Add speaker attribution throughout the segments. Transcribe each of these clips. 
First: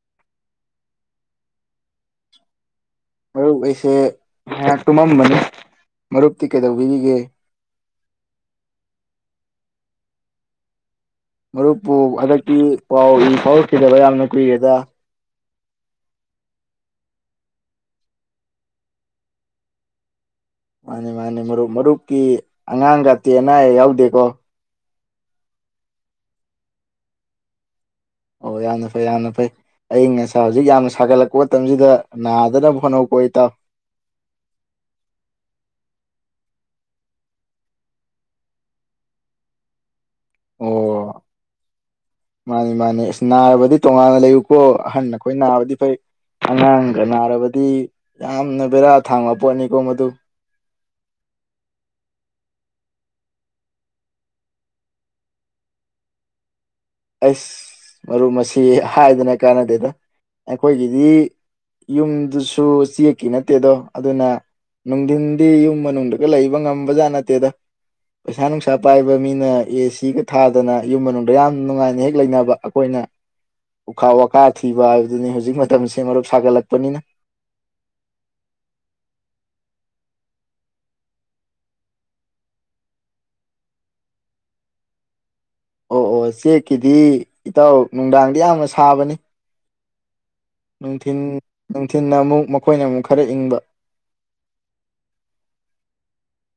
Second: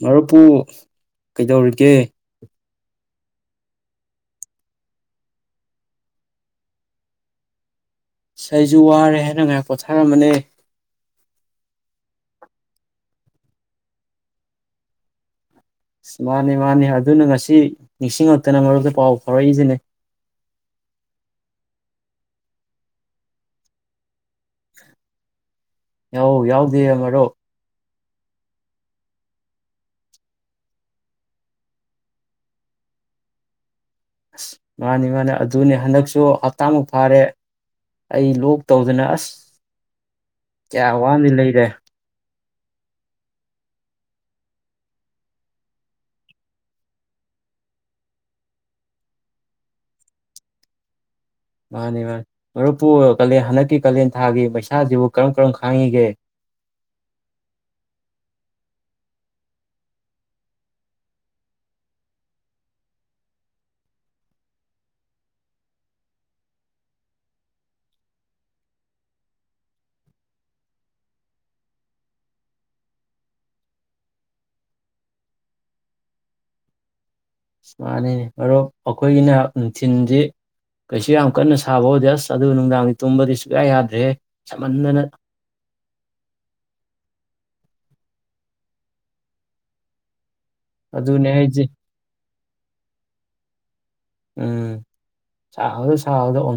Speaker 1: ꯃꯄꯨ ꯀꯩꯗꯧꯔꯤꯒꯦ
Speaker 2: ꯃꯔꯨꯞ ꯑꯩꯁꯦ ꯉꯍꯥꯛ ꯇꯨꯝꯃꯝꯕꯅꯤ ꯃꯔꯨꯞꯇꯤ ꯀꯩꯗꯧꯕꯤꯔꯤꯒꯦ
Speaker 1: ꯁꯖ ꯋꯥꯔꯦ ꯍꯥꯏꯅ ꯉꯥꯏꯍꯥꯛ ꯄꯣꯊꯥꯔꯝꯕꯅꯦ
Speaker 2: ꯃꯔꯨꯞꯄꯨ ꯍꯟꯗꯛꯀꯤ ꯄꯥꯎ ꯏ ꯐꯥꯎꯔꯛꯈꯤꯗꯕ ꯌꯥꯝꯅ ꯀꯨꯏꯔꯦꯗ
Speaker 1: ꯑꯁ ꯃꯥꯅꯤ ꯃꯥꯅꯤ ꯑꯗꯨꯅ ꯉꯁꯤ ꯅꯤꯡꯁꯤꯡꯉꯛꯇꯅ ꯃꯔꯛꯇ ꯄꯥꯎ ꯐꯥꯎꯔꯛꯏꯁꯤꯅꯦ
Speaker 2: ꯃꯥꯅꯤ ꯃꯥꯅꯤ ꯃꯔꯨꯞ ꯃꯔꯨꯞꯀꯤ ꯑꯉꯥꯡꯒꯇꯦ ꯑꯅꯥ ꯑꯌꯦꯛ ꯌꯥꯎꯗꯦꯀꯣ
Speaker 1: ꯌꯥꯎ ꯌꯥꯎꯗꯦ ꯑꯃꯔꯣ
Speaker 2: ꯑꯣ ꯌꯥꯝꯅ ꯐꯩ ꯌꯥꯝꯅ ꯐꯩ ꯑ ꯉꯁꯥꯏ ꯍꯧꯖꯤꯛ ꯌꯥꯝꯅ ꯁꯥꯒꯠꯂꯛꯄ ꯃꯇꯝꯁꯤꯗ ꯅꯥꯗꯅꯕ ꯍꯣꯠꯅꯄ ꯏꯇꯥꯥꯎ
Speaker 1: ꯑꯁ ꯃꯥꯅꯤ ꯃꯥꯅꯤ ꯑꯗꯨꯅꯦ ꯍꯟꯗꯛꯁꯨ ꯍꯞꯇꯥꯃꯨꯛ ꯐꯥꯔꯦ ꯑꯩ ꯂꯣꯛ ꯇꯧꯗꯅ ꯑꯁ ꯀꯌꯥ
Speaker 2: ꯑꯣ
Speaker 1: ꯋꯥꯋꯥꯅꯤ ꯂꯩꯔꯦ
Speaker 2: ꯃꯥꯅꯤ ꯃꯥꯅꯤ ꯑꯁ ꯅꯥꯔꯕꯗꯤ ꯇꯣꯉꯥꯟꯅ ꯂꯩꯌꯨꯀꯣ ꯑꯍꯟ ꯑꯩꯈꯣꯏ ꯅꯥꯕꯗꯤ ꯐꯩ ꯑꯉꯥꯡꯒ ꯅꯥꯔꯕꯗꯤ ꯌꯥꯝꯅ ꯕꯦꯔꯥ ꯊꯥꯡꯕ ꯄꯣꯠꯅꯤꯀꯣ ꯃꯗꯨ
Speaker 1: ꯃꯥꯅꯤ ꯃꯥꯅꯤ ꯃꯔꯨꯞꯄꯨ ꯀꯥꯂꯦꯟ ꯍꯟꯗꯛꯀꯤ ꯀꯥꯂꯦꯟ ꯊꯥꯒꯤ ꯄꯩꯁꯥꯁꯤꯕꯨ ꯀꯔꯝ ꯀꯔꯝ ꯈꯥꯡꯉꯤꯒꯦ
Speaker 2: ꯑꯁ ꯃꯔꯨꯞ ꯃꯁꯤ ꯍꯥꯏꯗꯅ ꯀꯥꯟꯅꯗꯦꯗ ꯑꯩꯈꯣꯏꯒꯤꯗꯤ ꯌꯨꯝꯗꯨꯁꯨ ꯆꯦꯛꯀꯤ ꯅꯠꯇꯦꯗꯣ ꯑꯗꯨꯅ ꯅꯨꯡꯊꯤꯟꯗꯤ ꯌꯨꯝ ꯃꯅꯨꯡꯗꯒ ꯂꯩꯕ ꯉꯝꯕꯖꯥꯠ ꯅꯠꯇꯦꯗ ꯄꯩꯁꯥ ꯅꯨꯡꯁꯥ ꯄꯥꯏꯕ ꯃꯤꯅ ꯑꯦ ꯁꯤꯒ ꯊꯥꯗꯅ ꯌꯨꯝ ꯃꯅꯨꯡꯗ ꯌꯥꯝ ꯅꯨꯡꯉꯥꯏꯅ ꯍꯦꯛ ꯂꯩꯅꯕ ꯑꯩꯈꯣꯏꯅ ꯎꯈꯥ ꯋꯥꯈꯥ ꯊꯤꯕ ꯍꯥꯏꯕꯗꯨꯅꯤ ꯍꯧꯖꯤꯛ ꯃꯇꯝꯁꯦ ꯃꯔꯨꯞ ꯁꯥꯒꯠꯂꯛꯄꯅꯤꯅ
Speaker 1: ꯁꯨꯃꯅꯅꯦ ꯃꯔꯨꯞ ꯑꯩꯈꯣꯏꯒꯤꯅ ꯅꯨꯡꯊꯤꯤꯟꯗꯤ ꯀꯩꯁꯨ ꯌꯥꯝ ꯀꯟꯅ ꯁꯥꯕ ꯍꯧꯗꯦ ꯑꯁ ꯑꯗꯨ ꯅꯨꯡꯗꯥꯡꯗꯤ ꯇꯨꯝꯕꯗꯤ ꯁꯨꯌꯥ ꯌꯥꯗ꯭ꯔꯦ ꯁꯃꯟꯗꯅ
Speaker 2: ꯑꯣ ꯑꯣ ꯆꯦꯛꯀꯤꯗꯤ ꯏꯇꯥꯎ ꯅꯨꯡꯗꯥꯡꯗꯤ ꯌꯥꯝꯅ ꯁꯥꯕꯅꯤ ꯊ
Speaker 1: ꯑꯗꯨꯅꯦ ꯍꯥꯏꯁꯦ
Speaker 2: ꯅꯨꯡꯊꯤꯅ ꯑꯃꯨꯛ ꯃꯈꯣꯏꯅ ꯑꯃꯨꯛ ꯈꯔ ꯏꯪꯕ
Speaker 1: ꯎꯝ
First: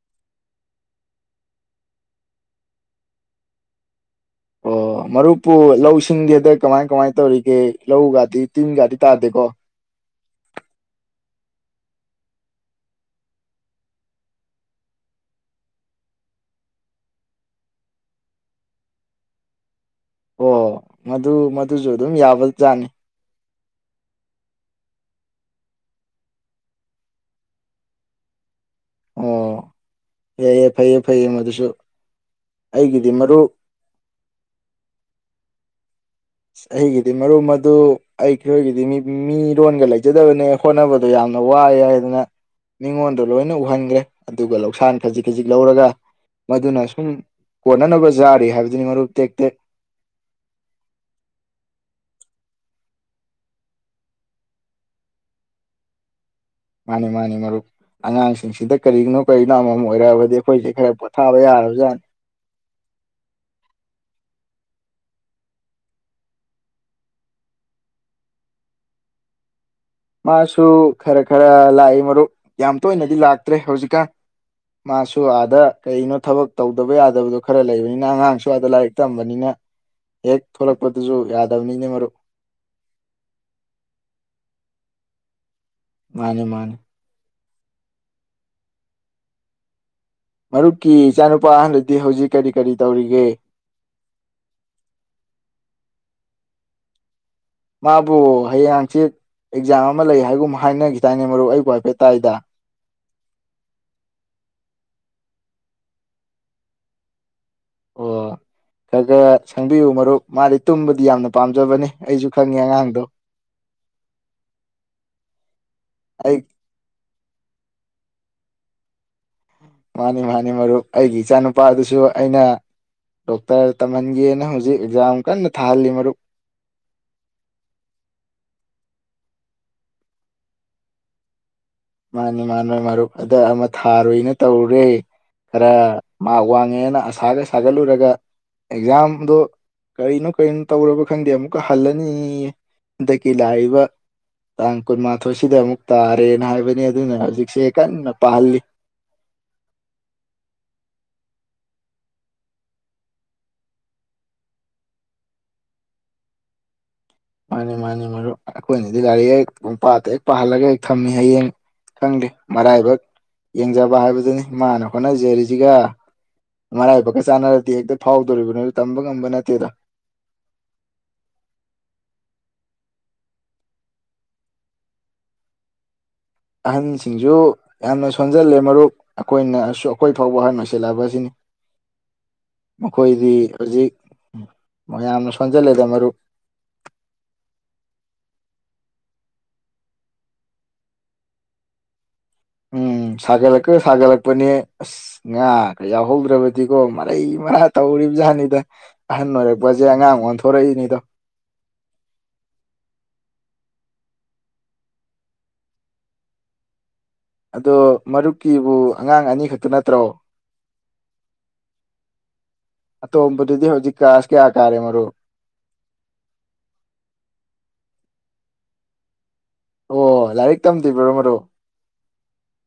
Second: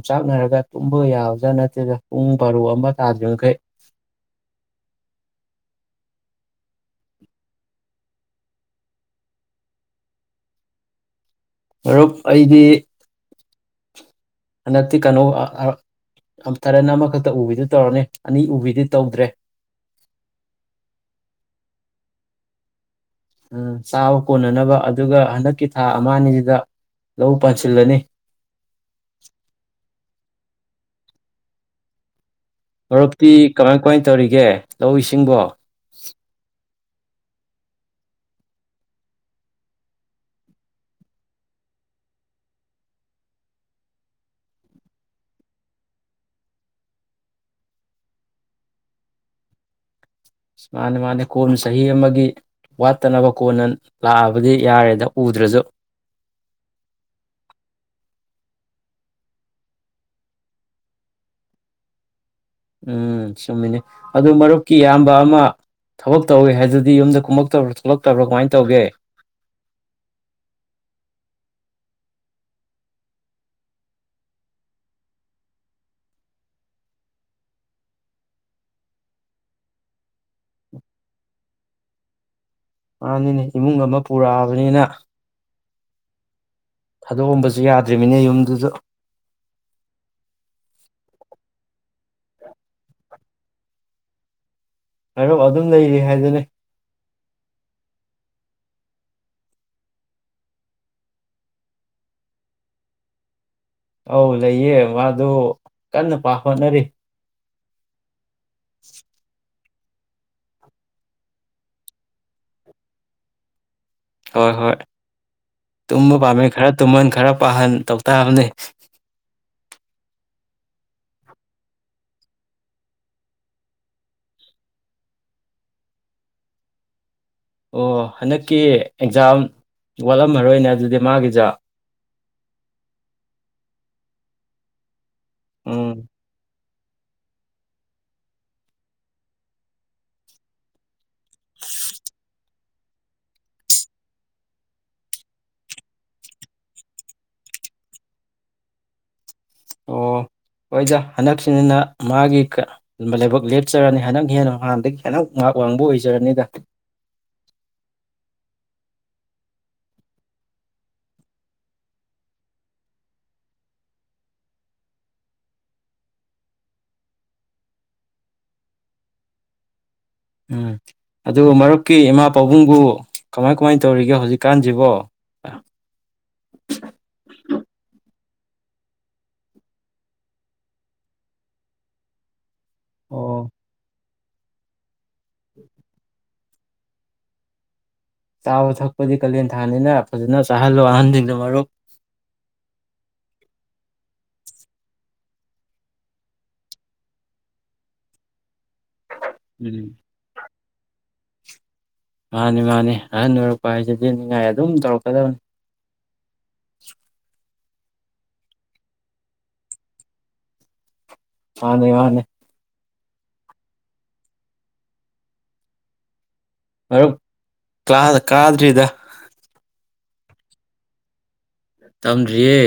Speaker 1: ꯆꯥꯛꯅꯔꯒ ꯇꯨꯝꯕ ꯌꯥꯎꯕꯗ꯭ꯔꯥ ꯅꯠꯇ꯭ꯔꯗ ꯄꯨꯡ ꯄꯔꯨ ꯑꯃ ꯇꯥꯗ꯭ꯔꯤꯕꯈꯩ
Speaker 2: ꯑꯣ ꯃꯔꯨꯞꯄꯨ ꯂꯧ ꯁꯤꯡꯗꯦ ꯑꯗ ꯀꯃꯥꯏ ꯀꯃꯥꯏꯅ ꯇꯧꯔꯤꯒꯦ ꯂꯧꯒꯥꯗꯤ ꯇꯤꯟꯒꯥꯗꯤ ꯇꯥꯗꯦꯀꯣ
Speaker 1: ꯃꯔꯨꯞ ꯑꯩꯗꯤ ꯍꯟꯗꯛꯇꯤ ꯀꯩꯅꯣ ꯇꯔꯦꯟ ꯑꯃꯈꯛꯇ ꯎꯕꯤꯗꯨ ꯇꯧꯔꯅꯤ ꯑꯅꯤ ꯎꯕꯤꯗꯤ ꯇꯧꯗ꯭ꯔꯦ
Speaker 2: ꯑꯣ ꯃꯗꯨ ꯃꯗꯨꯁꯨ ꯑꯗꯨꯝ ꯌꯥꯕꯖꯥꯅꯤ
Speaker 1: ꯎꯝ ꯆꯥꯕ ꯀꯣꯟꯅꯅꯕ ꯑꯗꯨꯒ ꯍꯟꯗꯛꯀꯤ ꯊꯥ ꯑꯃ ꯑꯅꯤꯁꯤꯗ ꯂꯧ ꯄꯥꯟꯁꯤꯜꯂꯅꯤ
Speaker 2: ꯑꯣ ꯌꯥꯏ ꯌꯥꯏ ꯐꯩꯌꯦ ꯐꯩꯌꯦ ꯃꯗꯨꯁꯨ ꯑꯩꯒꯤꯗꯤ
Speaker 1: ꯍꯧꯞꯇꯤ
Speaker 2: ꯃꯔꯨꯞ
Speaker 1: ꯀꯃꯥꯏ ꯀꯃꯥꯏ ꯇꯧꯔꯤꯒꯦ ꯂꯧ ꯏꯁꯤꯡꯕꯣ ꯁꯤꯠ [inaudible]
Speaker 2: ꯑ ꯑꯩꯒꯤꯗꯤ ꯃꯔꯨꯞ ꯃꯗꯨ ꯑꯩꯈꯣꯏꯒꯤꯗꯤ ꯃꯤꯔꯣꯟꯒ ꯂꯩꯖꯗꯕꯅꯦ ꯍꯣꯠꯅꯕꯗꯣ ꯌꯥꯝꯅ ꯋꯥꯏ ꯍꯥꯏꯗꯅ ꯃꯤꯉꯣꯟꯗ ꯂꯣꯏꯅ ꯎꯍꯟꯈ꯭ꯔꯦ ꯑꯗꯨꯒ ꯂꯧꯁꯥꯟ ꯈꯖꯤꯛ ꯈꯖꯤꯛ ꯂꯧꯔꯒ ꯃꯗꯨꯅ ꯁꯨꯝ ꯀꯣꯟꯅꯅꯕ ꯌꯥꯔꯤ ꯍꯥꯏꯕꯗꯨꯅꯤ ꯃꯔꯨꯞ ꯇꯦꯛ ꯇꯦꯛ
Speaker 1: ꯃꯥꯅꯦ ꯃꯥꯅꯦ ꯀꯣꯟꯅ ꯆꯍꯤ ꯑꯃꯒꯤ ꯋꯥꯠꯇꯅꯕ ꯀꯣꯟꯅ ꯂꯥꯛꯑꯕꯗꯤ ꯌꯥꯔꯦꯗ ꯎꯗ꯭ꯔꯁꯨ
Speaker 2: ꯃꯥꯅꯤ ꯃꯥꯅꯤ ꯃꯔꯨꯞ ꯑꯉꯥꯡꯁꯤꯡꯁꯤꯗ ꯀꯔꯤꯒꯤꯅꯣ ꯀꯔꯤꯅꯣ ꯑꯃꯃꯝ ꯑꯣꯏꯔꯛꯑꯕꯗꯤ ꯑꯩꯈꯣꯏꯁꯦ ꯈꯔ ꯄꯣꯊꯥꯕ ꯌꯥꯔꯕꯖꯥꯠꯅꯤ
Speaker 1: ꯎꯝ ꯆꯨꯝꯃꯤꯅꯤ ꯑꯗꯨ ꯃꯔꯨꯞꯀꯤ ꯏꯌꯥꯝꯕ ꯑꯃ ꯊꯕꯛ ꯇꯧꯋꯦ ꯍꯥꯏꯗꯨꯗꯤ ꯌꯨꯝꯗ ꯀꯨꯝꯃꯛꯇꯕ꯭ꯔꯥ ꯊꯣꯛꯂꯛꯇꯕ꯭ꯔꯥ ꯀꯃꯥꯏꯅ ꯇꯧꯒꯦ
Speaker 2: ꯃꯥꯁꯨ ꯈꯔ ꯈꯔ ꯂꯥꯛꯏ ꯃꯔꯨꯞ ꯌꯥꯝ ꯇꯣꯏꯅꯗꯤ ꯂꯥꯛꯇ꯭ꯔꯦ ꯍꯧꯖꯤꯛꯀꯥꯟ ꯃꯥꯁꯨ ꯑꯥꯗ ꯀꯩꯅꯣ ꯊꯕꯛ ꯇꯧꯗꯕ ꯌꯥꯗꯕꯗꯣ ꯈꯔ ꯂꯩꯕꯅꯤꯅ ꯑꯉꯥꯡꯁꯨ ꯑꯥꯗ ꯂꯥꯏꯔꯤꯛ ꯇꯝꯕꯅꯤꯅ ꯍꯦꯛ ꯊꯣꯛꯂꯛꯄꯗꯨꯁꯨ ꯌꯥꯗꯕꯅꯤꯅ ꯃꯔꯨꯞ
Speaker 1: ꯃꯥꯅꯤꯅꯦ ꯏꯃꯨꯡ ꯑꯃ ꯄꯨꯔꯛꯑꯕꯅꯤꯅ
Speaker 2: ꯃꯥꯅꯦ ꯃꯥꯅꯦ
Speaker 1: ꯌꯥꯗ꯭ꯃꯤꯅꯦ ꯌꯨꯝꯗꯨꯗ
Speaker 2: ꯃꯔꯨꯞꯀꯤ ꯏꯆꯥꯅꯨꯄꯥ ꯑꯍꯟꯗꯗꯤ ꯍꯧꯖꯤꯛ ꯀꯔꯤ ꯀꯔꯤ ꯇꯧꯔꯤꯒꯦ
Speaker 1: ꯃꯔꯨꯞ ꯑꯗꯨꯝ ꯂꯩꯔꯤ ꯍꯥꯏꯗꯨꯅ
Speaker 2: ꯃꯥꯕꯨ ꯍꯌꯦꯡ ꯍꯪꯆꯤꯆꯠ ꯑꯦꯛꯖꯥꯝ ꯑꯃ ꯂꯩ ꯍꯥꯏꯒꯨꯝ ꯍꯥꯏꯅꯈꯤꯗꯥꯏꯅꯦ ꯃꯔꯨꯞ ꯑꯩꯕꯨ ꯍꯥꯏꯐꯦꯠ ꯇꯥꯏꯗ
Speaker 1: ꯑꯧ ꯂꯩꯌꯦ ꯃꯥꯗꯨ ꯀꯟꯅ ꯄꯥ ꯍꯣꯠꯅꯔꯤ
Speaker 2: ꯑꯣ [unintelligible] ꯈꯪꯕꯤꯌꯨ ꯃꯔꯨꯞ ꯃꯥꯗꯤ ꯇꯨꯝꯕꯗꯤ ꯌꯥꯝꯅ ꯄꯥꯝꯖꯕꯅꯤ ꯑꯩꯁꯨ ꯈꯪꯉꯦ ꯑꯉꯥꯡꯗꯣ
Speaker 1: ꯍꯣꯏ ꯍꯣꯏ ꯇꯨꯝꯕ
Speaker 2: ꯑꯩ
Speaker 1: ꯄꯥꯝꯃꯤ ꯈꯔ ꯇꯨꯝꯃꯟ ꯈꯔ ꯄꯥꯍꯟ ꯇꯧ ꯇꯕꯅꯦ
Speaker 2: ꯃꯥꯅꯤ ꯃꯥꯅꯤ ꯃꯔꯨꯞ ꯑꯩꯒꯤ ꯏꯆꯥ ꯅꯨꯨꯄꯥꯗꯨꯁꯨ ꯑꯩꯅ ꯗꯣꯛꯇꯔ ꯇꯝꯍꯟꯒꯦꯅ ꯍꯧꯖꯤꯛ ꯑꯦꯛꯖꯥꯝ ꯀꯟꯅ ꯊꯥꯍꯜꯂꯤ ꯃꯔꯨꯞ
Speaker 1: ꯑꯣ ꯍꯟꯗꯛꯀꯤ ꯑꯦꯛꯖꯥꯝ ꯋꯥꯠꯂꯝꯃꯔꯣꯏꯅꯦ ꯑꯗꯨꯗꯤ ꯃꯥꯒꯤꯖ
Speaker 2: ꯃꯥꯅꯤ ꯃꯥ ꯃꯔꯨꯞ ꯑꯗ ꯑꯃ ꯊꯥꯔꯣꯏꯅ ꯇꯧꯔꯨꯔꯦ ꯈꯔ
Speaker 1: ꯎꯝ
Speaker 2: ꯃꯥꯒꯋꯥꯡ ꯅꯦꯅ ꯑꯁꯥꯒ ꯁꯥꯒꯠꯂꯨꯔꯒ ꯑꯦꯛꯖꯥꯝꯗꯣ ꯀꯔꯤꯅꯣ ꯀꯔꯤꯅꯣ ꯇꯧꯔꯕ ꯈꯪꯗꯦ ꯑꯃꯨꯛꯀ ꯍꯜꯂꯅꯤ ꯍꯟꯗꯛꯀꯤ ꯂꯥꯛꯏꯕ ꯇꯥꯡ ꯀꯨꯟꯃꯥꯊꯣꯏꯁꯤꯗ ꯑꯃꯨꯛ ꯇꯥꯔꯦꯅ ꯍꯥꯏꯕ ꯑꯗꯨꯅ ꯍꯧꯖꯤꯛꯁꯦ ꯀꯟꯅ ꯄꯥꯍꯜꯂꯤ
Speaker 1: ꯑꯣ ꯍꯣꯏꯗ ꯍꯟꯗꯛꯁꯤꯅꯅ ꯃꯥꯒꯤ ꯂꯥꯏꯕꯛ ꯂꯦꯞꯆꯔꯅꯤ ꯍꯟꯗꯛ ꯍꯦꯟꯅ ꯅꯍꯥꯟꯗꯒꯤ ꯍꯟꯗꯛ ꯉꯥꯏꯍꯥꯛ ꯋꯥꯡꯕ ꯑꯣꯏꯖꯔꯅꯤꯗ
Speaker 2: ꯃꯥꯅꯤ ꯃꯥꯅꯤ ꯃꯔꯨꯞ ꯑꯩꯈꯣꯏꯅꯗꯤ ꯒꯥꯔꯤ ꯍꯦꯛ ꯄꯥꯠꯇ ꯍꯦꯛ ꯄꯥꯍꯜꯂꯒ ꯍꯦꯛ ꯊꯝꯃꯤ ꯍꯌꯦꯡ ꯈꯪꯗꯦ ꯃꯔꯥꯏꯕꯛ ꯌꯦꯡꯖꯕ ꯍꯥꯏꯕꯗꯨꯅꯤ ꯃꯥꯅ ꯍꯣꯠꯅꯖꯔꯤꯁꯤꯒ ꯃꯔꯥꯏꯕꯛꯀ ꯆꯥꯟꯅꯔꯗꯤ ꯍꯦꯛꯇ ꯐꯥꯎꯗꯣꯔꯤꯕꯅꯤꯣ ꯇꯝꯕ ꯉꯝꯕ ꯅꯠꯇꯦꯗ
Speaker 1: ꯎꯝ ꯑꯗꯨ ꯃꯔꯨꯞꯀꯤ ꯏꯃꯥ ꯄꯥꯕꯨꯡꯕꯨ ꯀꯃꯥꯏ ꯀꯃꯥꯏ ꯇꯧꯔꯤꯒꯦ ꯍꯧꯖꯤꯛꯀꯥꯟꯁꯤꯕꯣ
Speaker 2: ꯑꯍꯟꯁꯤꯡꯁꯨ ꯌꯥꯝꯅ ꯁꯣꯟꯖꯜꯂꯦ ꯃꯔꯨꯞ ꯑꯩꯈꯣꯏꯅꯁꯨ ꯑꯩꯈꯣꯏ ꯐꯥꯎꯕ ꯑꯍꯟ ꯑꯣꯏꯁꯤꯜꯂꯕ ꯑꯁꯤꯅꯤ ꯃꯈꯣꯏꯗꯤ
Speaker 1: ꯑꯣ
Speaker 2: ꯍꯧꯖꯤꯛ ꯎꯝ ꯃꯣꯏ ꯑꯃꯅ ꯁꯟꯖꯌꯥ ꯂꯩꯗꯃꯣ
Speaker 1: ꯆꯥꯕ ꯊꯛꯄꯗꯤ ꯀꯥꯂꯦꯟ ꯊꯥꯅꯤꯅ ꯐꯖꯅ ꯆꯥꯍꯜꯂꯣ ꯑꯍꯟꯁꯤꯡꯗꯣ ꯃꯔꯨꯞ
Speaker 2: ꯎꯝ ꯁꯥꯒꯠꯂꯛꯀ ꯁꯥꯒꯠꯂꯛꯄꯅꯦ ꯑꯁ ꯉꯥꯒ ꯌꯥꯎꯍꯧꯗ꯭ꯔꯕꯗꯤꯀꯣ ꯃꯔꯩ ꯃꯔꯥ ꯇꯧꯔꯤꯕ ꯖꯥꯠꯅꯤꯗ ꯑꯍꯟ ꯑꯣꯏꯔꯛꯄꯁꯦ
Speaker 1: ꯎꯝ
Speaker 2: ꯑꯉꯥꯡ ꯊꯣꯔꯛꯏꯅꯤꯗ
Speaker 1: ꯃꯥꯅꯤ ꯃꯥꯅꯤ ꯑꯍꯟ ꯑꯣꯏꯔꯛꯄ ꯍꯥꯏꯁꯤꯗꯤ ꯅꯤꯡꯉꯥꯏ ꯑꯗꯨꯝ ꯇꯧꯔꯛꯀꯗꯕꯅꯤ
Speaker 2: ꯑꯗꯣ ꯃꯔꯨꯞꯀꯤꯕꯨ ꯑꯉꯥꯡ ꯑꯅꯤꯈꯛꯇ ꯅꯠꯇ꯭ꯔꯣ
Speaker 1: ꯃꯥꯅꯦ ꯃꯥꯅꯦ
Speaker 2: ꯑꯇꯣꯝꯕꯗꯨꯗꯤ ꯍꯧꯖꯤꯛꯀꯥꯁ ꯀꯌꯥ ꯀꯥꯔꯦ ꯃꯔꯨ
Speaker 1: ꯃꯔꯞ ꯀ꯭ꯂꯥꯁ ꯀꯥꯗ꯭ꯔꯤꯗ
Speaker 2: ꯑꯣ ꯂꯥꯏꯔꯤꯛ ꯇꯝꯗ꯭ꯕ꯭ꯔꯣ ꯃꯔꯨꯞ
Speaker 1: ꯇꯝꯗꯔꯤꯌꯦ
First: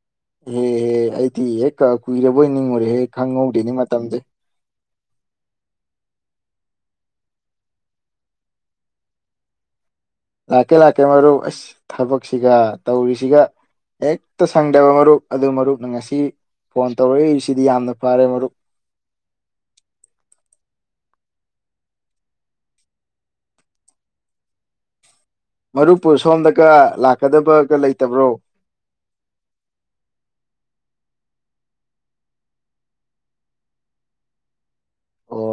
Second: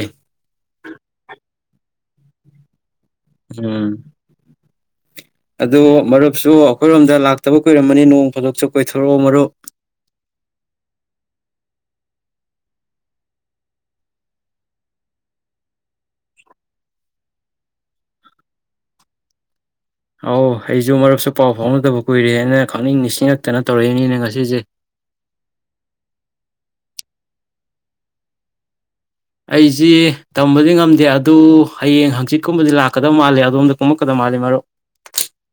Speaker 2: ꯍꯦꯍꯦ ꯑꯩꯗꯤ ꯍꯦꯛꯀ ꯀꯨꯏꯔꯕꯣꯏ ꯅꯤꯡꯉꯨꯔꯦ ꯍꯦꯛ ꯈꯪꯍꯧꯗꯦꯅꯤ
Speaker 1: ꯎꯝ
Speaker 2: ꯃꯇꯝꯗꯤ
Speaker 1: ꯑꯗꯨ ꯃꯔꯨꯞꯁꯨ ꯑꯩꯈꯣꯏꯔꯣꯝꯗ ꯂꯥꯛꯇꯕ ꯀꯨꯏꯔꯝꯃꯅꯤ ꯅꯣꯡ ꯐꯨꯗꯣꯛꯁꯨ ꯀꯣꯏꯊꯣꯔꯛꯑꯣ ꯃꯔꯨꯞ
Speaker 2: ꯂꯥꯛꯀꯦ ꯂꯥꯛꯀꯦ ꯃꯔꯨꯞ ꯑꯁ ꯊꯕꯛꯁꯤꯒ ꯇꯧꯔꯤꯁꯤꯒ ꯍꯦꯛꯇ ꯁꯪꯗꯕ ꯃꯔꯨꯞ ꯑꯗꯨ ꯃꯔꯨꯞꯅ ꯉꯁꯤ ꯐꯣꯟ ꯇꯧꯔꯛꯏꯁꯤꯗꯤ ꯌꯥꯝꯅ ꯐꯔꯦ ꯃꯔꯨꯞ
Speaker 1: ꯑꯥꯎ ꯑꯩꯁꯨ ꯃꯔꯨꯞꯁꯨ ꯄꯥꯎ ꯐꯥꯎꯅꯗꯕ ꯀꯨꯏꯔꯦ ꯍꯥꯏꯅ ꯈꯪꯅꯤꯡ ꯅꯤꯡꯁꯤꯡꯉꯛꯇꯅ ꯇꯧꯔꯛꯏꯅꯤꯅꯦ ꯉꯁꯤꯁꯦ
Speaker 2: ꯃꯔꯨꯞꯄꯨ ꯁꯣꯝꯗꯒ ꯂꯥꯛꯀꯗꯕꯒ ꯂꯩꯇꯕ꯭ꯔꯣ
Speaker 1: ꯑꯩꯁꯤ ꯇꯝꯕꯗꯤ ꯉꯝꯗꯦ ꯑꯗꯨ ꯍꯌꯦꯡ ꯍꯪꯆꯤꯠꯀꯨꯝꯕꯗꯤ ꯂꯥꯛꯀꯗ ꯃꯥꯜꯂꯦ ꯑꯗꯣꯝꯗ ꯀꯨꯝꯃꯛꯀꯗꯕ ꯃꯥꯜꯂꯦ ꯃꯔꯨꯞ
Speaker 2: ꯑꯣ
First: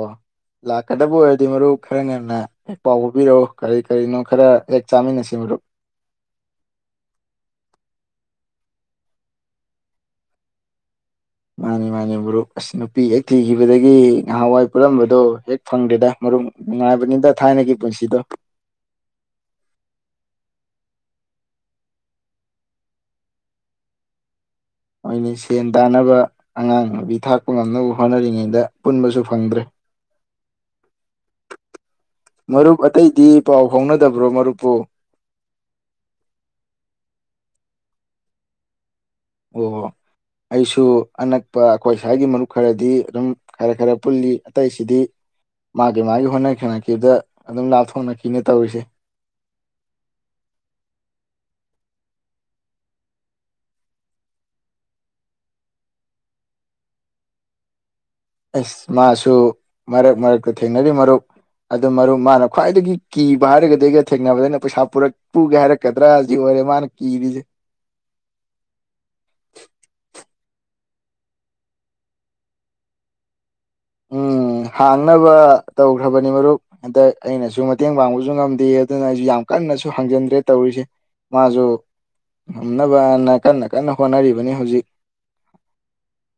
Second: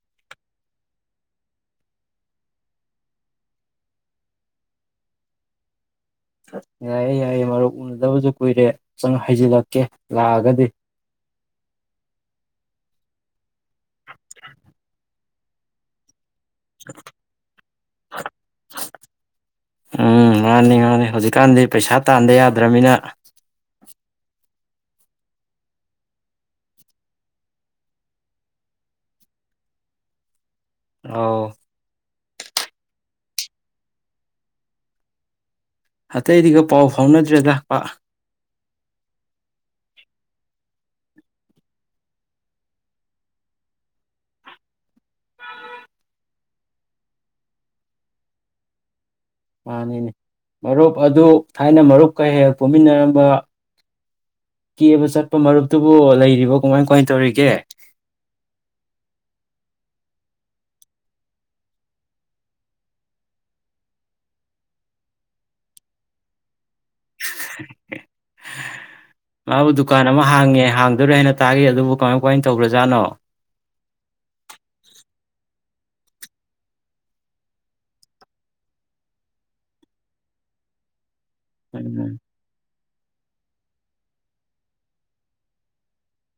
Speaker 2: ꯂꯥꯛꯀꯗꯕ ꯑꯣꯏꯔꯗꯤ ꯃꯔꯨꯞ ꯈꯔ ꯉꯟꯅ ꯍꯦꯛ ꯄꯥꯎ ꯄꯥꯎꯕꯤꯔꯛꯑꯣ ꯀꯔꯤ ꯀꯔꯤꯅꯣ ꯈꯔ ꯍꯦꯛ ꯆꯥꯃꯤꯟꯅꯁꯤ ꯃꯔꯨꯞ
Speaker 1: ꯌꯥꯏꯌꯦꯦ ꯌꯥꯏꯌꯦꯦ ꯃꯔꯨꯞ ꯎꯅꯗꯕꯁꯨ ꯀꯨꯏꯔꯦ ꯆꯪ ꯍꯩꯖꯤꯜꯂꯛꯀꯦ ꯂꯥꯛꯑꯒꯗꯤ
Speaker 2: ꯃꯥꯅꯤ ꯃꯥꯅꯤ ꯃꯔꯨꯔꯨꯞ ꯑꯁ ꯅꯨꯄꯤ ꯍꯦꯛ ꯊꯤꯈꯤꯕꯗꯒꯤ ꯅꯍꯥꯟꯋꯥꯏ ꯄꯨꯜꯂꯝꯝꯕꯗꯣ ꯍꯦꯛ ꯐꯪꯗꯦꯗ ꯃꯔꯨꯞ ꯉꯥꯏꯕꯗ ꯊꯥꯏꯅ ꯀ ꯄꯨꯟꯁꯤꯗ
Speaker 1: ꯎꯝ ꯉꯥꯡꯅꯤ ꯉꯅꯤ ꯍꯧꯖꯤꯛꯀꯥꯟꯗꯤ ꯄꯩꯁꯥ ꯇꯥꯟꯥꯟꯕ ꯌꯥꯗ꯭ꯔꯅꯤꯅ
Speaker 2: ꯃꯅꯤ ꯁꯦꯟ ꯇꯥꯅꯕ ꯑꯉꯥꯡ ꯅꯨꯕꯤ ꯊꯥꯛꯄ ꯉꯝꯅꯕ ꯍꯣꯠꯅꯔꯤꯉꯩꯗ ꯄꯨꯟꯕꯁꯨ ꯐꯪꯗ꯭ꯔꯦ
Speaker 1: ꯑꯥꯎ
Speaker 2: ꯃꯔꯨꯞ ꯑꯇꯩꯗꯤ ꯄꯥꯎ ꯐꯥꯎꯅꯗꯕ꯭ꯔꯣ ꯃꯔꯨꯞꯄꯨ
Speaker 1: ꯑꯇꯩꯗꯤꯒ ꯄꯥꯎ ꯐꯥꯎꯅꯗ꯭ꯔꯦ ꯂꯥꯛꯄ
Speaker 2: ꯑꯣ ꯑꯩꯁꯨ ꯑꯅꯛꯄ ꯑꯩꯈꯣꯏ ꯁ꯭ꯋꯥꯏꯒꯤ ꯃꯔꯨꯞ ꯈꯔꯗꯤ ꯑꯗꯨꯝ ꯈꯔ ꯈꯔ ꯄꯨꯜꯂꯤ ꯑꯇꯩꯁꯤꯗꯤ ꯃꯥꯒꯤ ꯃꯥꯒꯤ ꯍꯣꯠꯅꯈꯤꯦꯅꯈꯤꯕꯗ ꯑꯗꯨꯝ ꯂꯥꯞꯊꯣꯛꯅꯈꯤꯅꯦ ꯇꯧꯔꯤꯁꯦ
Speaker 1: ꯃꯥꯅꯦꯅꯦ ꯃꯔꯨꯞ ꯑꯗꯨ ꯊꯥꯏꯅ ꯃꯔꯨꯞꯀ ꯍꯦꯛ ꯄꯨꯨꯝꯃꯤꯟꯅꯔꯝꯕ ꯀꯦꯕ ꯆꯠꯄ ꯃꯔꯨꯞꯇꯨꯕꯨ ꯂꯩꯔꯤꯕ ꯀꯃꯥꯏ ꯀꯃꯥꯏ ꯇꯧꯔꯤꯒꯦ
Speaker 2: ꯑꯦꯁ ꯃꯥꯁꯨ ꯃꯔꯛ ꯃꯔꯛꯇ ꯊꯦꯡꯅꯔꯤ ꯃꯔꯨꯞ ꯑꯗꯨ ꯃꯔꯨꯞ ꯃꯥꯅ ꯈ꯭ꯋꯥꯏꯗꯒꯤ ꯀꯤꯕ ꯍꯥꯏꯔꯒꯗꯤꯒ ꯊꯦꯡꯅꯕꯗꯅ ꯄꯩꯁꯥ ꯄꯨꯔꯛ ꯄꯨꯒꯦ ꯍꯥꯏꯔꯛꯀꯗ꯭ꯔꯥꯖꯤ ꯑꯣꯏꯔꯦ ꯃꯥꯅ ꯀꯤꯔꯤꯁꯦ
Speaker 1: ꯃꯥꯕꯨ ꯗꯨꯀꯥꯟ ꯑꯃ ꯍꯥꯡꯉꯦ ꯍꯥꯡꯗꯣꯔꯦ ꯍꯥꯏꯅ ꯇꯥꯒ ꯑꯗꯨꯕꯨ ꯀꯃꯥꯏ ꯀꯃꯥꯏꯅ ꯇꯧꯧꯕ꯭ꯔꯖꯥꯠꯅꯣ
Speaker 2: ꯎꯝ ꯍꯥꯡꯅꯕ ꯇꯧꯈ꯭ꯔꯕꯅꯤ ꯃꯔꯨꯞ ꯍꯟꯗꯛ ꯑꯩꯅꯁꯨ ꯃꯇꯦꯡ ꯄꯥꯡꯕꯁꯨ ꯉꯝꯗꯦ ꯑꯗꯨꯅ ꯑꯩꯁꯨ ꯌꯥꯝ ꯀꯟꯅꯁꯨ ꯍꯥꯡꯖꯤꯟꯗ꯭ꯔꯦ ꯇꯧꯔꯤꯁꯦ ꯃꯥꯁꯨꯣ
Speaker 1: ꯎꯝ
Speaker 2: ꯊꯝꯅꯕꯅ ꯀꯟꯅ ꯀꯟꯅ ꯍꯣꯠꯅꯔꯤꯕꯅꯤ ꯍꯧꯖꯤꯛ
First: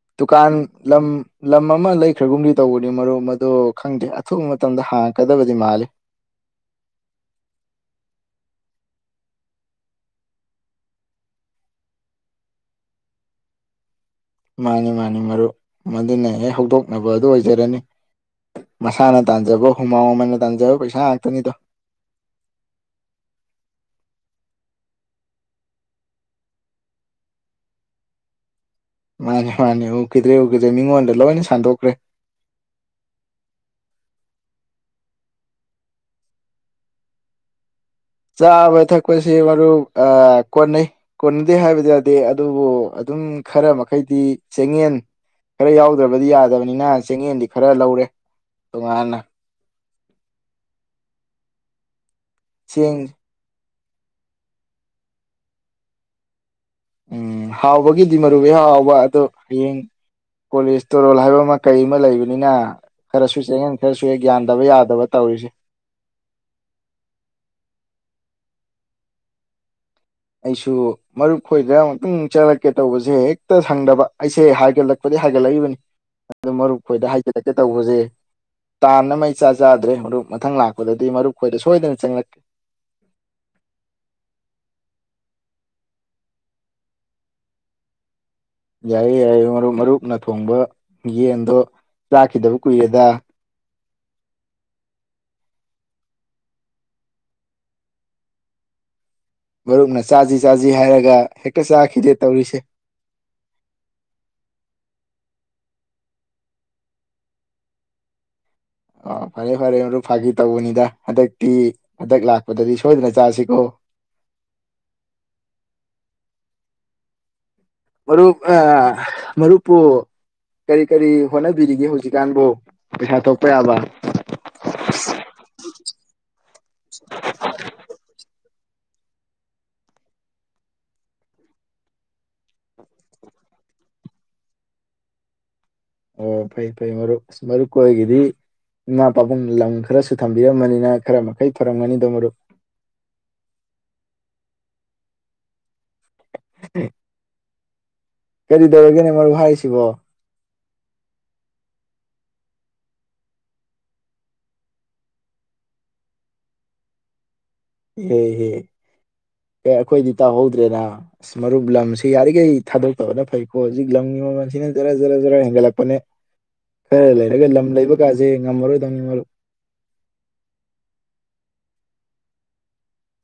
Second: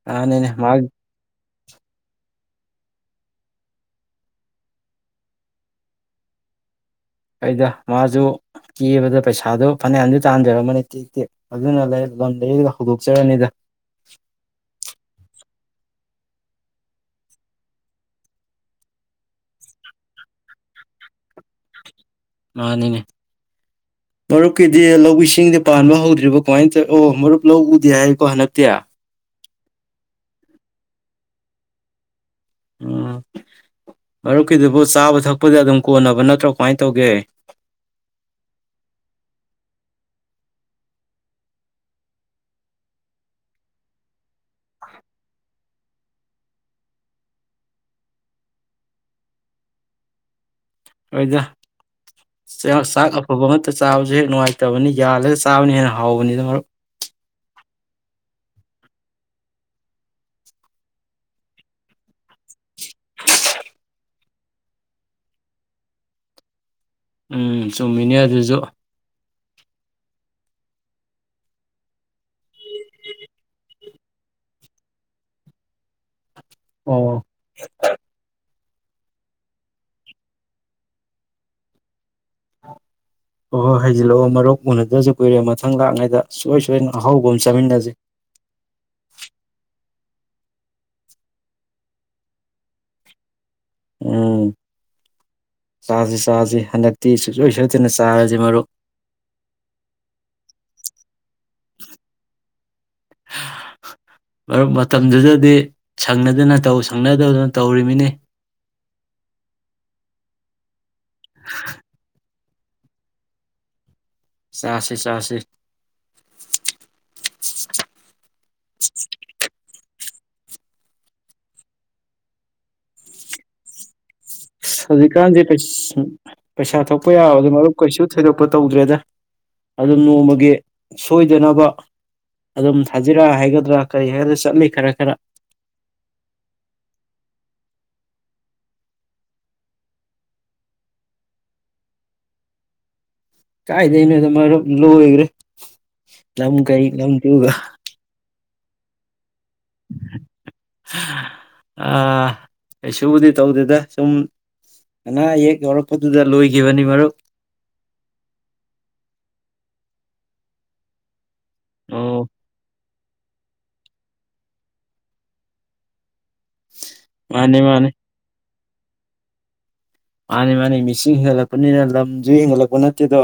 Speaker 1: ꯃꯥꯅꯤꯅꯦ
Speaker 2: ꯗꯨꯀꯥꯟ
Speaker 1: ꯃꯥ
Speaker 2: ꯂꯝ ꯂꯃ ꯑꯃ ꯂꯩ ꯈ꯭ꯔꯒꯨꯝꯂꯤ ꯇꯧꯕꯅꯤ ꯃꯔꯨꯞ ꯃꯗꯨ ꯈꯪꯗꯦ ꯑꯊꯨꯕ ꯃꯇꯝꯗ ꯍꯥꯡꯉꯛꯀꯗꯕꯗꯤ ꯃꯥꯜꯂꯤ
Speaker 1: ꯑꯩꯗ ꯃꯥꯁꯨ ꯀꯦꯕꯗ ꯄꯩꯁꯥꯗꯣ ꯐꯅꯌꯥꯝꯗꯤ ꯇꯥꯟꯖꯔꯝꯃꯅꯤ ꯇꯦꯛ ꯇꯦꯛ ꯑꯗꯨꯅ ꯂꯝ ꯂꯩꯔꯒ ꯍꯧꯗꯣꯛꯆꯔꯅꯤꯗ
Speaker 2: ꯃꯥꯅꯤ ꯃꯥꯅꯤ ꯃꯔꯨꯞ ꯃꯗꯨꯅ ꯍꯦꯛ ꯍꯧꯗꯣꯛꯅꯕ ꯑꯗꯨ ꯑꯣꯏꯖꯔꯅꯤ ꯃꯁꯥꯅ ꯇꯥꯟꯖꯕ ꯍꯨꯃꯥꯎ ꯃꯃꯟꯅ ꯇꯥꯟꯖꯕ ꯄꯩꯁꯥ ꯉꯥꯛꯇꯅꯤꯗꯣ
Speaker 1: ꯃꯥꯅꯤꯅꯦ ꯃꯔꯨꯞꯀꯤꯗꯤ ꯂꯧ ꯏꯁꯤꯡꯗꯤ ꯄꯥꯟꯕ ꯍꯧꯗ꯭ꯔꯤꯕ ꯀꯃꯥꯏꯅ ꯇꯧ ꯑꯣ ꯃꯔꯨꯞ ꯂꯧ ꯎꯗꯤꯦ ꯍꯥꯏꯀꯣ ꯍꯟꯗꯛꯇꯤ
Speaker 2: ꯃꯥꯅꯦ ꯃꯥꯅꯦ ꯎꯈꯤꯗ꯭ꯔꯦ ꯎꯈꯤꯗ꯭ꯔꯦ ꯃꯤꯉꯣꯟꯗ ꯂꯣꯏꯅ ꯁꯟꯗꯣꯛꯈ꯭ꯔꯦ
Speaker 1: ꯎꯝ ꯃꯔꯨꯞꯀꯤꯗꯨꯕꯨ ꯆꯥꯕ ꯊꯛꯄꯗꯤ ꯑꯗꯨꯝ ꯀꯣꯟꯅꯕ ꯅꯠꯇ꯭ꯔꯣ ꯀꯃꯥꯏꯅ ꯇꯧꯒꯦ
Speaker 2: ꯆꯥꯕ ꯊꯛꯄꯁꯦ ꯃꯔꯨ ꯀꯣꯟꯅꯩ ꯀꯣꯟꯅꯗꯦ ꯍꯥꯏꯕꯗꯤ ꯌꯥꯗꯦ ꯑꯗꯨꯕꯨ ꯑꯗꯨꯝ ꯈꯔ ꯃꯈꯩꯗꯤ ꯆꯌꯦꯟ ꯈꯔ ꯌꯥꯎꯗ꯭ꯔꯕꯗꯤ ꯌꯥꯗꯕꯅꯤꯅ ꯆꯦꯌꯦꯟꯗꯤ ꯈꯔ ꯂꯧꯔꯦ ꯇꯣꯉꯥꯟꯅ
Speaker 1: ꯑꯣꯏꯗ ꯁꯥ
Speaker 2: ꯆꯦꯡ
Speaker 1: ꯑꯐꯕ ꯑ ꯆꯥꯕꯁꯨ ꯍꯦꯛ ꯅꯨꯡꯉꯥꯏꯇꯕꯅꯤ ꯌꯥꯜꯂꯒ ꯆꯥꯕꯅ ꯍꯦꯟꯅ ꯍꯥꯎꯕꯅꯤꯅ ꯃꯔꯛ
Speaker 2: ꯎꯝ ꯍꯥꯎꯕꯒꯤꯗꯤ ꯃꯔꯨꯕ ꯍꯥꯎꯕ ꯑꯗꯣ ꯍꯌꯦꯡ ꯀꯣꯂꯦꯖꯇꯣꯔꯣꯜ ꯍꯥꯏꯕ ꯑꯃ ꯀꯩ ꯑꯃ ꯂꯩꯕꯅꯤꯅ ꯈꯔꯁꯨ ꯆꯦꯛꯉꯟ ꯈꯔꯁꯨꯦ ꯒ꯭ꯌꯥꯟꯗꯕ ꯌꯥꯗꯕ ꯇꯧꯔꯤꯁꯦ
Speaker 1: ꯎꯝ ꯆꯨꯝꯃꯤꯅꯤ ꯑꯗꯨꯁꯨ
Speaker 2: ꯑꯩꯁꯨ ꯃꯔꯨꯞ ꯈꯣꯏꯗꯅ ꯑꯃꯨꯛꯇꯪ ꯆꯠꯂꯛꯦ ꯀꯩ ꯇꯧꯕꯁꯦ ꯍꯦꯛꯇ ꯁꯪꯗꯕ ꯑꯩꯁꯦ ꯍꯥꯏꯒꯠꯂꯛꯄꯗꯤ ꯍꯥꯏꯒꯠꯂꯛꯏꯕꯅꯤ ꯑꯗꯨ ꯃꯔꯨꯞ
Speaker 1: ꯑꯣ
Speaker 2: ꯈꯣꯏꯗ
Speaker 1: ꯍꯣꯏ
Speaker 2: ꯍꯥꯏꯖꯤꯜꯂꯛꯀꯦ ꯇꯧꯕꯁꯦ ꯇꯥꯟꯅ ꯃꯩ ꯆꯥ ꯆꯥꯗ꯭ꯔꯦ ꯃꯔꯨꯞ ꯃꯊꯪ ꯂꯥꯛꯄꯗꯗꯤ ꯃꯔꯨꯞ ꯈꯣꯏꯗ ꯁꯣꯏꯗꯅ ꯆꯪꯂꯛꯀꯦ
Speaker 1: ꯍꯣꯏ ꯍꯣꯏ ꯍꯩꯖꯤꯜꯂꯛꯑꯣ ꯃꯔꯣꯛ ꯎꯅꯗ꯭ꯔꯁꯨ ꯀꯨꯏꯔꯦ ꯃꯊꯪ ꯂꯥꯛꯉꯩꯗ ꯁꯨꯡꯣꯏ ꯁꯣꯏꯗꯅ ꯑꯍꯧꯕ ꯑꯃ ꯆꯥꯃꯤꯟꯅꯁꯦ
Speaker 2: ꯌꯥꯏꯌꯦꯦ ꯌꯥꯏꯌꯦꯦ ꯃꯔꯨꯞ ꯃꯔꯨꯞꯅ ꯊꯣꯡꯕ ꯌꯦꯟꯗꯣ ꯆꯥꯈꯤꯗꯕ ꯀꯨꯏꯔꯦꯗ
Speaker 1: ꯎꯝ ꯆꯁꯤ ꯆꯥꯁꯤ ꯍꯟꯗꯛꯇꯤ ꯁꯨꯡꯁꯣꯏ ꯁꯣꯏꯗꯅ ꯆꯥꯔꯁꯤ ꯃꯔꯨꯞ
Speaker 2: ꯃꯔꯨꯞꯅ ꯆꯥꯁꯤ ꯆꯥꯁꯤ ꯍꯥꯏꯔꯒ ꯍꯦꯛ ꯀꯁꯦꯥꯈꯤꯗꯦ ꯇꯧꯔꯤꯁꯦ
Speaker 1: ꯃꯔꯨꯞ ꯃꯇꯝꯗꯨꯗꯗꯤ ꯁꯪꯅꯗꯅ ꯇꯧ ꯁꯪꯅꯗꯧꯗꯅ ꯇꯧꯔꯤꯃꯤꯅꯤ
Speaker 2: ꯑ ꯐꯔꯦ ꯐꯔꯦ ꯑꯣꯏꯔꯣ ꯐꯥꯀꯤ ꯇꯕꯨꯅꯤꯗꯥ ꯍꯟꯗꯛꯇꯤ ꯍꯟꯗꯛ ꯂꯥꯛ ꯑꯗꯨꯗꯗꯤ ꯁꯣꯏꯗꯅ ꯆꯥꯁꯤꯀꯣ
Speaker 1: ꯆꯁꯦ ꯆꯁꯦ
Speaker 2: ꯃꯔꯨꯞ ꯑ ꯃꯔꯨꯞ ꯄꯨ ꯀꯔꯤ ꯀꯔꯤ ꯍꯣꯠꯅꯕꯤꯔꯤꯒꯦ ꯍꯧꯖꯤꯛꯀꯥꯟꯕꯨ ꯄꯩꯁꯥ ꯊꯣꯛꯄ ꯌꯥꯕ
Speaker 1: ꯍꯧꯖꯤꯛꯀꯥꯟꯗꯤ ꯄꯩꯁꯥ ꯊꯣꯛꯄ ꯌꯥꯕꯗ ꯃꯔꯨꯞ ꯀꯩꯁꯨ ꯊꯣꯏꯗꯣꯛꯄ ꯇꯧꯗ꯭ꯔꯦꯗ ꯑꯗꯨꯝ ꯅꯣꯡꯃꯒꯤ ꯁꯣꯏꯗꯅꯕ ꯑꯗꯨꯝ ꯊꯥꯖꯤꯔꯛꯑ ꯍꯥꯏꯒꯗ꯭ꯔꯥ ꯀꯔꯤ ꯍꯥꯏꯒꯗ꯭ꯔꯥ ꯆꯠꯂꯤ ꯈꯔ ꯈꯔ
Speaker 2: ꯑꯣ ꯐꯩ ꯐꯩ ꯃꯔꯨꯞ ꯑꯁ ꯃꯔꯨꯞ ꯀꯣꯏꯒꯤꯗꯤ ꯏꯃꯥ ꯄꯥꯕꯨꯡ ꯂꯝ ꯈꯔꯁꯨ ꯊꯝꯕꯤꯔꯝꯕꯅꯤꯅ ꯈꯔ ꯃꯈꯩ ꯐꯔꯝꯒꯅꯤꯗꯣ ꯃꯔꯨꯞ
Speaker 1: ꯀꯥꯏꯗꯣꯏꯅꯣꯗ ꯃꯔꯨꯞ ꯂꯣꯏꯈ꯭ꯔꯦ ꯂꯝ ꯀꯩ ꯂꯝ ꯇꯨꯒ
Speaker 2: ꯀꯔꯤ ꯇꯧꯔꯒꯦꯅꯦ ꯃꯔꯨꯞ ꯍꯥꯏ ꯑꯁꯤꯕ
Speaker 1: ꯑ ꯀꯩꯁꯨꯕꯨꯗꯤ ꯇꯧꯗꯦꯗ ꯁꯨꯝ ꯑꯅꯥ ꯑꯌꯦꯛ ꯌꯧꯔꯛꯄꯗꯨꯗ ꯂꯣꯏꯈꯤꯕꯅꯤ ꯃꯔꯨꯞ
Speaker 2: ꯏꯍꯦ ꯏꯍꯦ ꯑꯦ ꯑꯩꯈꯣꯏꯗꯤ ꯇꯧꯍꯧꯗ꯭ꯔꯦꯅ ꯃꯔꯨꯞ ꯂꯝꯁꯤ
Speaker 1: ꯑꯣ
Speaker 2: ꯌꯥꯔꯤꯈꯩ ꯊꯥꯗꯣꯛ ꯇꯕꯅ ꯐꯩꯀꯣ ꯍꯧꯖꯤꯛ ꯂꯝꯒꯤ ꯃꯃꯜꯁꯤꯅ ꯖꯔ ꯖꯔ ꯖꯔ ꯍꯦꯟꯒꯠꯂꯛꯄꯅꯦ ꯈꯔ ꯂꯩꯔꯒ
Speaker 1: ꯃꯥꯅꯤ
Speaker 2: ꯂꯝ
Speaker 1: ꯃꯥꯅꯤ
Speaker 2: ꯂꯩꯕ ꯀꯥꯁꯦ ꯉꯝꯃꯔꯣꯏ ꯗꯨꯅꯤ ꯃꯔꯨꯞ
Speaker 1: ꯃꯥꯅꯦ ꯃꯥꯅꯦ ꯃꯤꯁꯤꯡ ꯍꯦꯟꯒꯠꯂꯛꯄꯅꯤꯅ ꯂꯝꯁꯨ ꯍꯦꯟꯒꯠꯂꯛꯄ ꯅꯠꯇꯦꯗꯣ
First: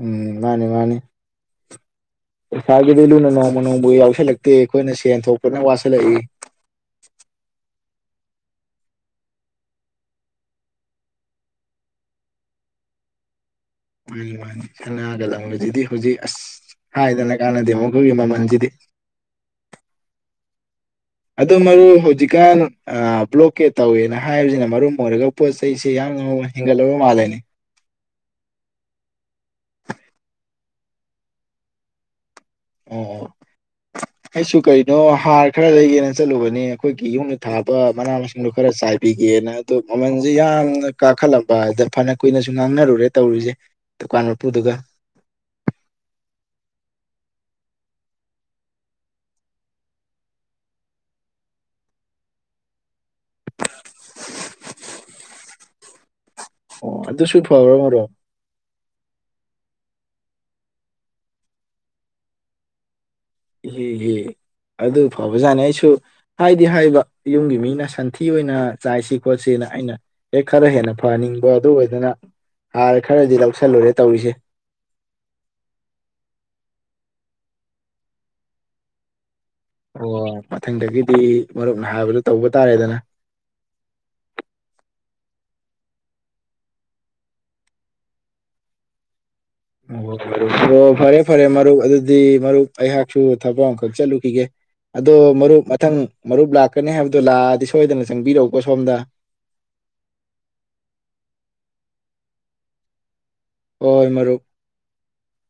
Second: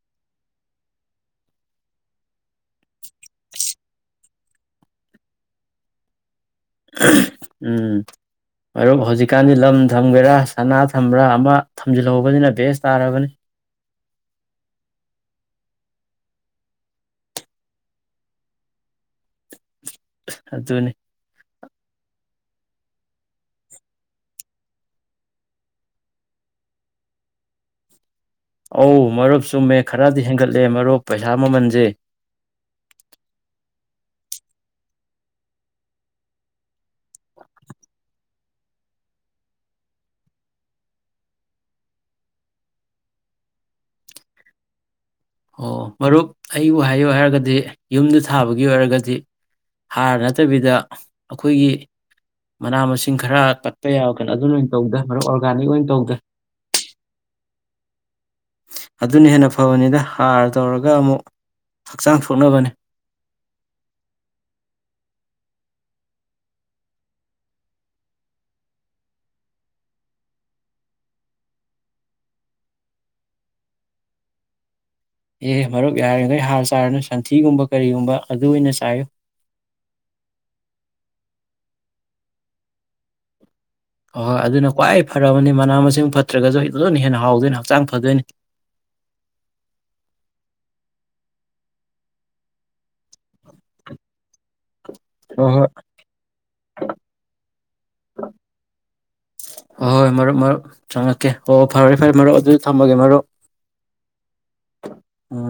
Speaker 2: ꯎꯝ ꯃꯥꯅꯤ ꯃꯥꯅꯤ ꯏꯁꯩꯁꯥꯒꯤꯗꯤ ꯂꯨꯅ ꯅꯣꯡꯃ ꯅꯣꯡꯃ ꯌꯥꯎꯁꯜꯂꯛꯇꯦ ꯑꯩꯈꯣꯏꯅ ꯁꯦꯟ ꯊꯣꯛꯄꯗꯅ ꯋꯥꯁꯤꯜꯂꯛꯏ
Speaker 1: ꯎꯝ ꯃꯔꯨꯞ ꯍꯧꯖꯤꯛꯀꯥꯟꯗꯤ ꯂꯝ ꯊꯝꯒꯦꯔꯥ ꯁꯅꯥ ꯊꯝꯕ꯭ꯔꯥ ꯑꯃ ꯊꯝꯖꯤꯜꯍꯧꯕꯅꯤꯅ ꯕꯦꯁ ꯇꯥꯔꯕꯅꯤ
Speaker 2: ꯃꯥꯅꯤ ꯃꯥꯅꯤ ꯈꯅꯒꯗꯪꯁꯤꯗꯤ ꯍꯧꯖꯤꯛ ꯑꯁ ꯍꯥꯏꯗꯅ ꯀꯥꯟꯅꯗꯦ ꯃꯈꯣꯏꯒꯤ ꯃꯃꯜꯁꯤꯗꯤ
Speaker 1: ꯑꯗꯨꯅꯤ
Speaker 2: ꯑꯗꯨ ꯃꯔꯨ ꯍꯧꯖꯤꯛꯀꯥꯟ ꯕ꯭ꯂꯣꯀꯦꯠ ꯇꯧꯋꯦꯅ ꯍꯥꯏꯕꯁꯤꯅ ꯃꯔꯝ ꯑꯣꯏꯔꯒ ꯄꯣꯠ ꯆꯩꯁꯦ ꯌꯥꯝꯅ ꯍꯦꯟꯒꯠꯂꯕ ꯃꯥꯜꯂꯦꯅꯤ
Speaker 1: ꯑꯧ ꯃꯔꯨꯞ ꯆꯨꯝꯃꯦ ꯈꯔꯗꯤ ꯍꯦꯟꯒꯠꯂꯦ ꯃꯔꯨꯞ ꯄꯩꯁꯥ ꯃꯃꯜꯁꯦ
Speaker 2: ꯑꯣ ꯑꯩꯁꯨ ꯀꯩꯅꯣ ꯍꯥꯔ ꯈꯔ ꯂꯩꯒꯦꯅ ꯆꯠꯂꯨꯕꯅꯦ ꯑꯩꯈꯣꯏꯒꯤ ꯌꯨꯝꯗ ꯊꯥꯕ ꯃꯅꯥ ꯃꯁꯤꯡꯗꯣ ꯈꯔ ꯆꯥꯏꯕꯤꯒꯦꯅ ꯑꯗꯨꯗꯣ ꯃꯃꯜꯁꯦ ꯌꯥꯝꯅ ꯀꯥꯈꯠꯂꯝꯕꯗ ꯐꯅ ꯀꯨꯏꯅꯁꯨ ꯉꯥꯡꯅꯔꯨꯔꯦ ꯇꯧꯔꯤꯁꯦ ꯗꯨꯀꯥꯟ ꯃꯄꯨꯗꯨꯒ
Speaker 1: ꯑꯣ ꯃꯔꯨꯞ ꯑꯩꯕꯨ ꯍꯥꯏꯌꯨ ꯍꯥꯏꯔꯒꯗꯤ ꯌꯨꯝꯗ ꯊꯥꯕꯒꯤ ꯑꯣꯏꯔꯒꯗꯤ ꯍꯥꯔ ꯅꯠꯇꯕꯤꯗ ꯑꯩꯈꯣꯏꯒꯤ ꯃꯅꯥ ꯃꯁꯤꯡ ꯈꯔ ꯀꯠꯄ ꯌꯥꯔ ꯀꯅ ꯑꯗꯨꯅ ꯑꯣꯏꯅ ꯇꯧꯗꯦ ꯃꯔꯨꯞ ꯑꯣꯔꯒꯥꯅꯤꯛ ꯑꯣꯏꯅ ꯇꯧꯗꯦ
Speaker 2: ꯑꯣ ꯑꯗꯨꯁꯨ ꯐꯕ꯭ꯔꯣ ꯃꯔꯨꯞ
Speaker 1: ꯑꯗꯨꯅ ꯍꯦꯟꯅ ꯐꯕꯅꯤꯗ ꯍꯥꯔ ꯇꯧꯔꯒ ꯑꯃꯨꯛ ꯍꯛꯆꯥꯡ ꯁꯣꯛꯅꯕꯅꯤ
Speaker 2: ꯏꯍꯦ ꯏꯍꯦ ꯑꯗꯨ ꯐꯕꯖꯥꯅꯤ ꯑꯩꯁꯨ ꯍꯥꯏꯗꯤ ꯍꯥꯏꯕ ꯌꯨꯝꯒꯤ ꯃꯤꯅ ꯁꯟꯊꯤ ꯑꯣꯏꯅ ꯆꯥꯏꯁꯤ ꯈꯣꯠꯁꯤꯅ ꯑꯩꯅ ꯍꯦꯛ ꯈꯔ ꯍꯦꯟꯅ ꯐꯍꯟꯅꯤꯡꯕ ꯑꯗꯨ ꯑꯣꯏꯗꯅ ꯍꯥꯔ ꯈꯔꯗꯤ ꯂꯧꯁꯜꯂꯨꯔꯦ ꯇꯧꯔꯤꯁꯦ
Speaker 1: ꯑꯦ ꯃꯔꯨꯞ ꯌꯥꯔꯤꯈꯩ ꯍꯥꯔ ꯆꯥꯔꯅꯨ ꯁꯟꯊꯤꯒꯨꯝꯕ ꯀꯔꯤꯒꯨꯝꯕ ꯑꯗꯨ ꯑꯣꯏꯅ ꯆꯥꯏꯌꯨ
Speaker 2: ꯑꯣ ꯃꯊꯪꯗꯒꯤꯗꯤ ꯃꯔꯨꯞꯅ ꯍꯥꯏꯕꯗꯣ ꯇꯧꯕ ꯇꯥꯔꯦꯗꯅ
Speaker 1: ꯍꯣꯏ ꯍꯣꯏ ꯑꯗꯨꯅ ꯈ꯭ꯋꯥꯏ ꯐꯔꯕꯅꯤ ꯃꯅꯥ ꯃꯁꯤꯡ ꯐꯠꯇ꯭ꯔꯒꯁꯨ ꯑꯩ ꯂꯅ ꯍꯦꯟꯅ ꯍꯥꯎꯗꯣꯏꯅꯤ ꯍꯛꯆꯥꯡ ꯐꯗꯣꯏꯅꯤ
Speaker 2: ꯑꯣ ꯑꯣ ꯐꯔꯦ ꯐꯔꯦ ꯃꯔꯨꯞ ꯑꯗꯨꯗꯤ ꯃꯔꯨꯞ ꯑꯩꯍꯥꯛꯁꯨ ꯊꯕꯛ ꯑꯃꯈꯛ ꯆꯠꯂꯨꯈꯤꯒꯦ ꯑꯗꯣ
Speaker 1: ꯍꯣꯏ
Speaker 2: ꯃꯔꯨꯞ
Speaker 1: ꯍꯣꯏ
Speaker 2: ꯃꯊꯪ ꯃꯔꯨꯞ ꯂꯥꯛꯀꯅꯤ ꯍꯥꯏꯕꯗꯣ ꯂꯥꯛꯑꯗꯤ ꯁꯣꯏꯗꯅ ꯆꯪꯕꯤꯔꯛꯎꯀꯣ ꯁꯣꯝꯗ
Speaker 1: ꯍꯣꯏ ꯍꯣꯏ ꯃꯔꯨꯞ ꯃꯔꯨꯞ ꯆꯪꯉꯛꯀꯦ ꯍꯣ ꯐꯔꯦ ꯐꯔꯦ ꯃꯔꯨꯞ ꯑꯗꯨ ꯊꯝꯃꯒꯦ ꯃꯔꯨꯞ
Speaker 2: ꯍꯣꯏ ꯃꯔꯨꯞ
Speaker 1: ꯎꯝ